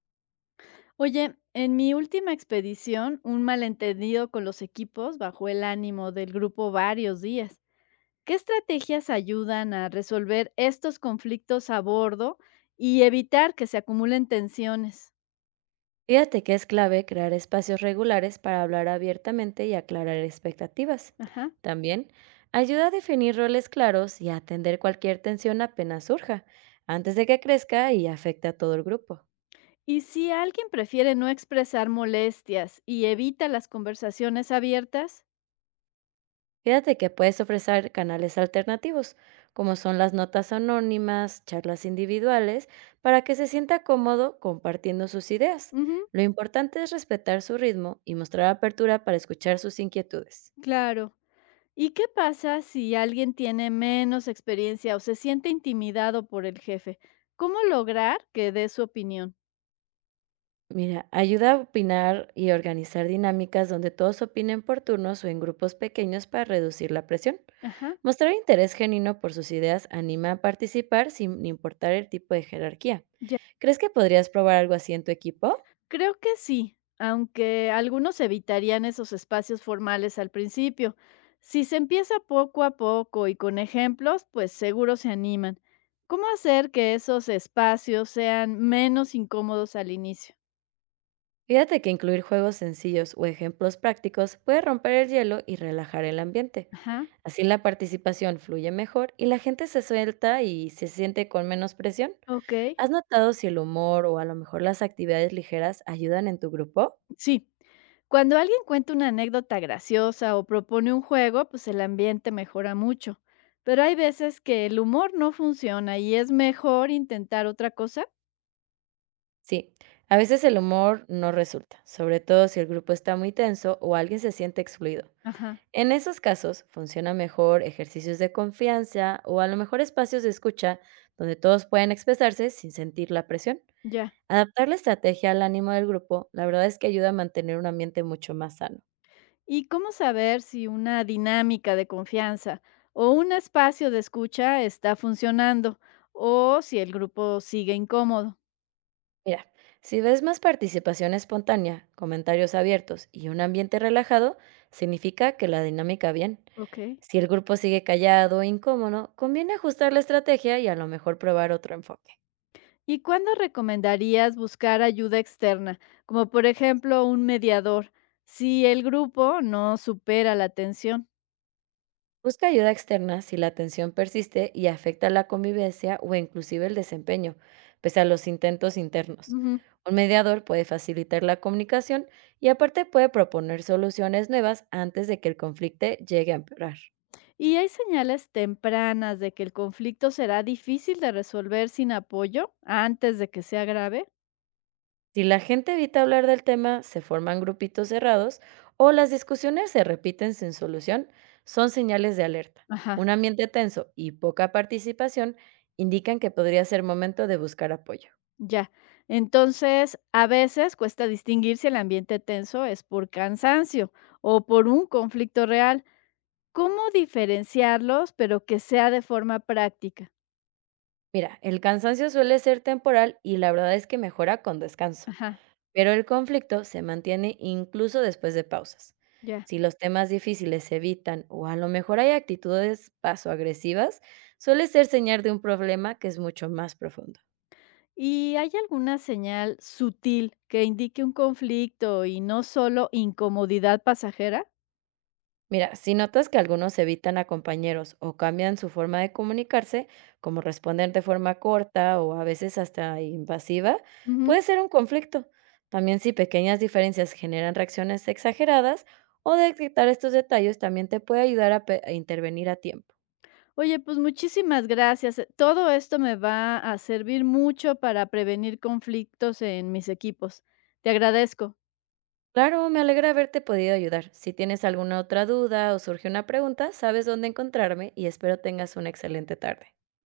Oye, en mi última expedición, un malentendido con los equipos bajó el ánimo del grupo varios días. ¿Qué estrategias ayudan a resolver estos conflictos a bordo y evitar que se acumulen tensiones? Fíjate que es clave crear espacios regulares para hablar abiertamente y aclarar expectativas. Ajá. También ayuda a definir roles claros y a atender cualquier tensión apenas surja, antes de que crezca y afecte a todo el grupo. Y si alguien prefiere no expresar molestias y evita las conversaciones abiertas, Fíjate que puedes ofrecer canales alternativos, como son las notas anónimas, charlas individuales, para que se sienta cómodo compartiendo sus ideas. ujú, Lo importante es respetar su ritmo y mostrar apertura para escuchar sus inquietudes. claro. ¿Y qué pasa si alguien tiene menos experiencia o se siente intimidado por el jefe? ¿Cómo lograr que dé su opinión? Mira, ayuda a opinar y organizar dinámicas donde todos opinen por turnos o en grupos pequeños para reducir la presión. Ajá, Mostrar interés genuino por sus ideas anima a participar sin importar el tipo de jerarquía. ya. ¿Crees que podrías probar algo así en tu equipo? Creo que sí, aunque algunos evitarían esos espacios formales al principio. Si se empieza poco a poco y con ejemplos, pues seguro se animan. ¿Cómo hacer que esos espacios sean menos incómodos al inicio? Fíjate que incluir juegos sencillos o ejemplos prácticos puede romper el hielo y relajar el ambiente. Ajá, Así la participación fluye mejor y la gente se suelta y se siente con menos presión. ok. ¿Has notado si el humor o a lo mejor las actividades ligeras ayudan en tu grupo? Sí, cuando alguien cuenta una anécdota graciosa o propone un juego, pues el ambiente mejora mucho. Pero hay veces que el humor no funciona y es mejor intentar otra cosa. Sí, a veces el humor no resulta, sobre todo si el grupo está muy tenso o alguien se siente excluido. Ajá, En esos casos, funciona mejor ejercicios de confianza o a lo mejor espacios de escucha donde todos pueden expresarse sin sentir la presión. ya. Adaptar la estrategia al ánimo del grupo, la verdad es que ayuda a mantener un ambiente mucho más sano. ¿Y cómo saber si una dinámica de confianza o un espacio de escucha está funcionando o si el grupo sigue incómodo? Mira, si ves más participación espontánea, comentarios abiertos y un ambiente relajado, significa que la dinámica bien. Ok. Si el grupo sigue callado o incómodo, conviene ajustar la estrategia y a lo mejor probar otro enfoque. ¿Y cuándo recomendarías buscar ayuda externa, como por ejemplo un mediador, si el grupo no supera la tensión? Busca ayuda externa si la tensión persiste y afecta la convivencia o inclusive el desempeño, pese a los intentos internos. Ujú. Un mediador puede facilitar la comunicación y aparte puede proponer soluciones nuevas antes de que el conflicto llegue a empeorar. ¿Y hay señales tempranas de que el conflicto será difícil de resolver sin apoyo antes de que sea grave? Si la gente evita hablar del tema, se forman grupitos cerrados o las discusiones se repiten sin solución, son señales de alerta. Ajá. Un ambiente tenso y poca participación indican que podría ser momento de buscar apoyo. Ya. Entonces, a veces cuesta distinguir si el ambiente tenso es por cansancio o por un conflicto real. ¿Cómo diferenciarlos, pero que sea de forma práctica? Mira, el cansancio suele ser temporal y la verdad es que mejora con descanso, Ajá, pero el conflicto se mantiene incluso después de pausas. ya. Si los temas difíciles se evitan o a lo mejor hay actitudes paso agresivas, suele ser señal de un problema que es mucho más profundo. ¿Y hay alguna señal sutil que indique un conflicto y no solo incomodidad pasajera? Mira, si notas que algunos evitan a compañeros o cambian su forma de comunicarse, como responder de forma corta o a veces hasta invasiva, puede Ujú. ser un conflicto. También si pequeñas diferencias generan reacciones exageradas o detectar estos detalles también te puede ayudar a intervenir a tiempo. Oye, pues muchísimas gracias. Todo esto me va a servir mucho para prevenir conflictos en mis equipos. Te agradezco. Claro, me alegra haberte podido ayudar. Si tienes alguna otra duda o surge una pregunta, sabes dónde encontrarme y espero tengas una excelente tarde.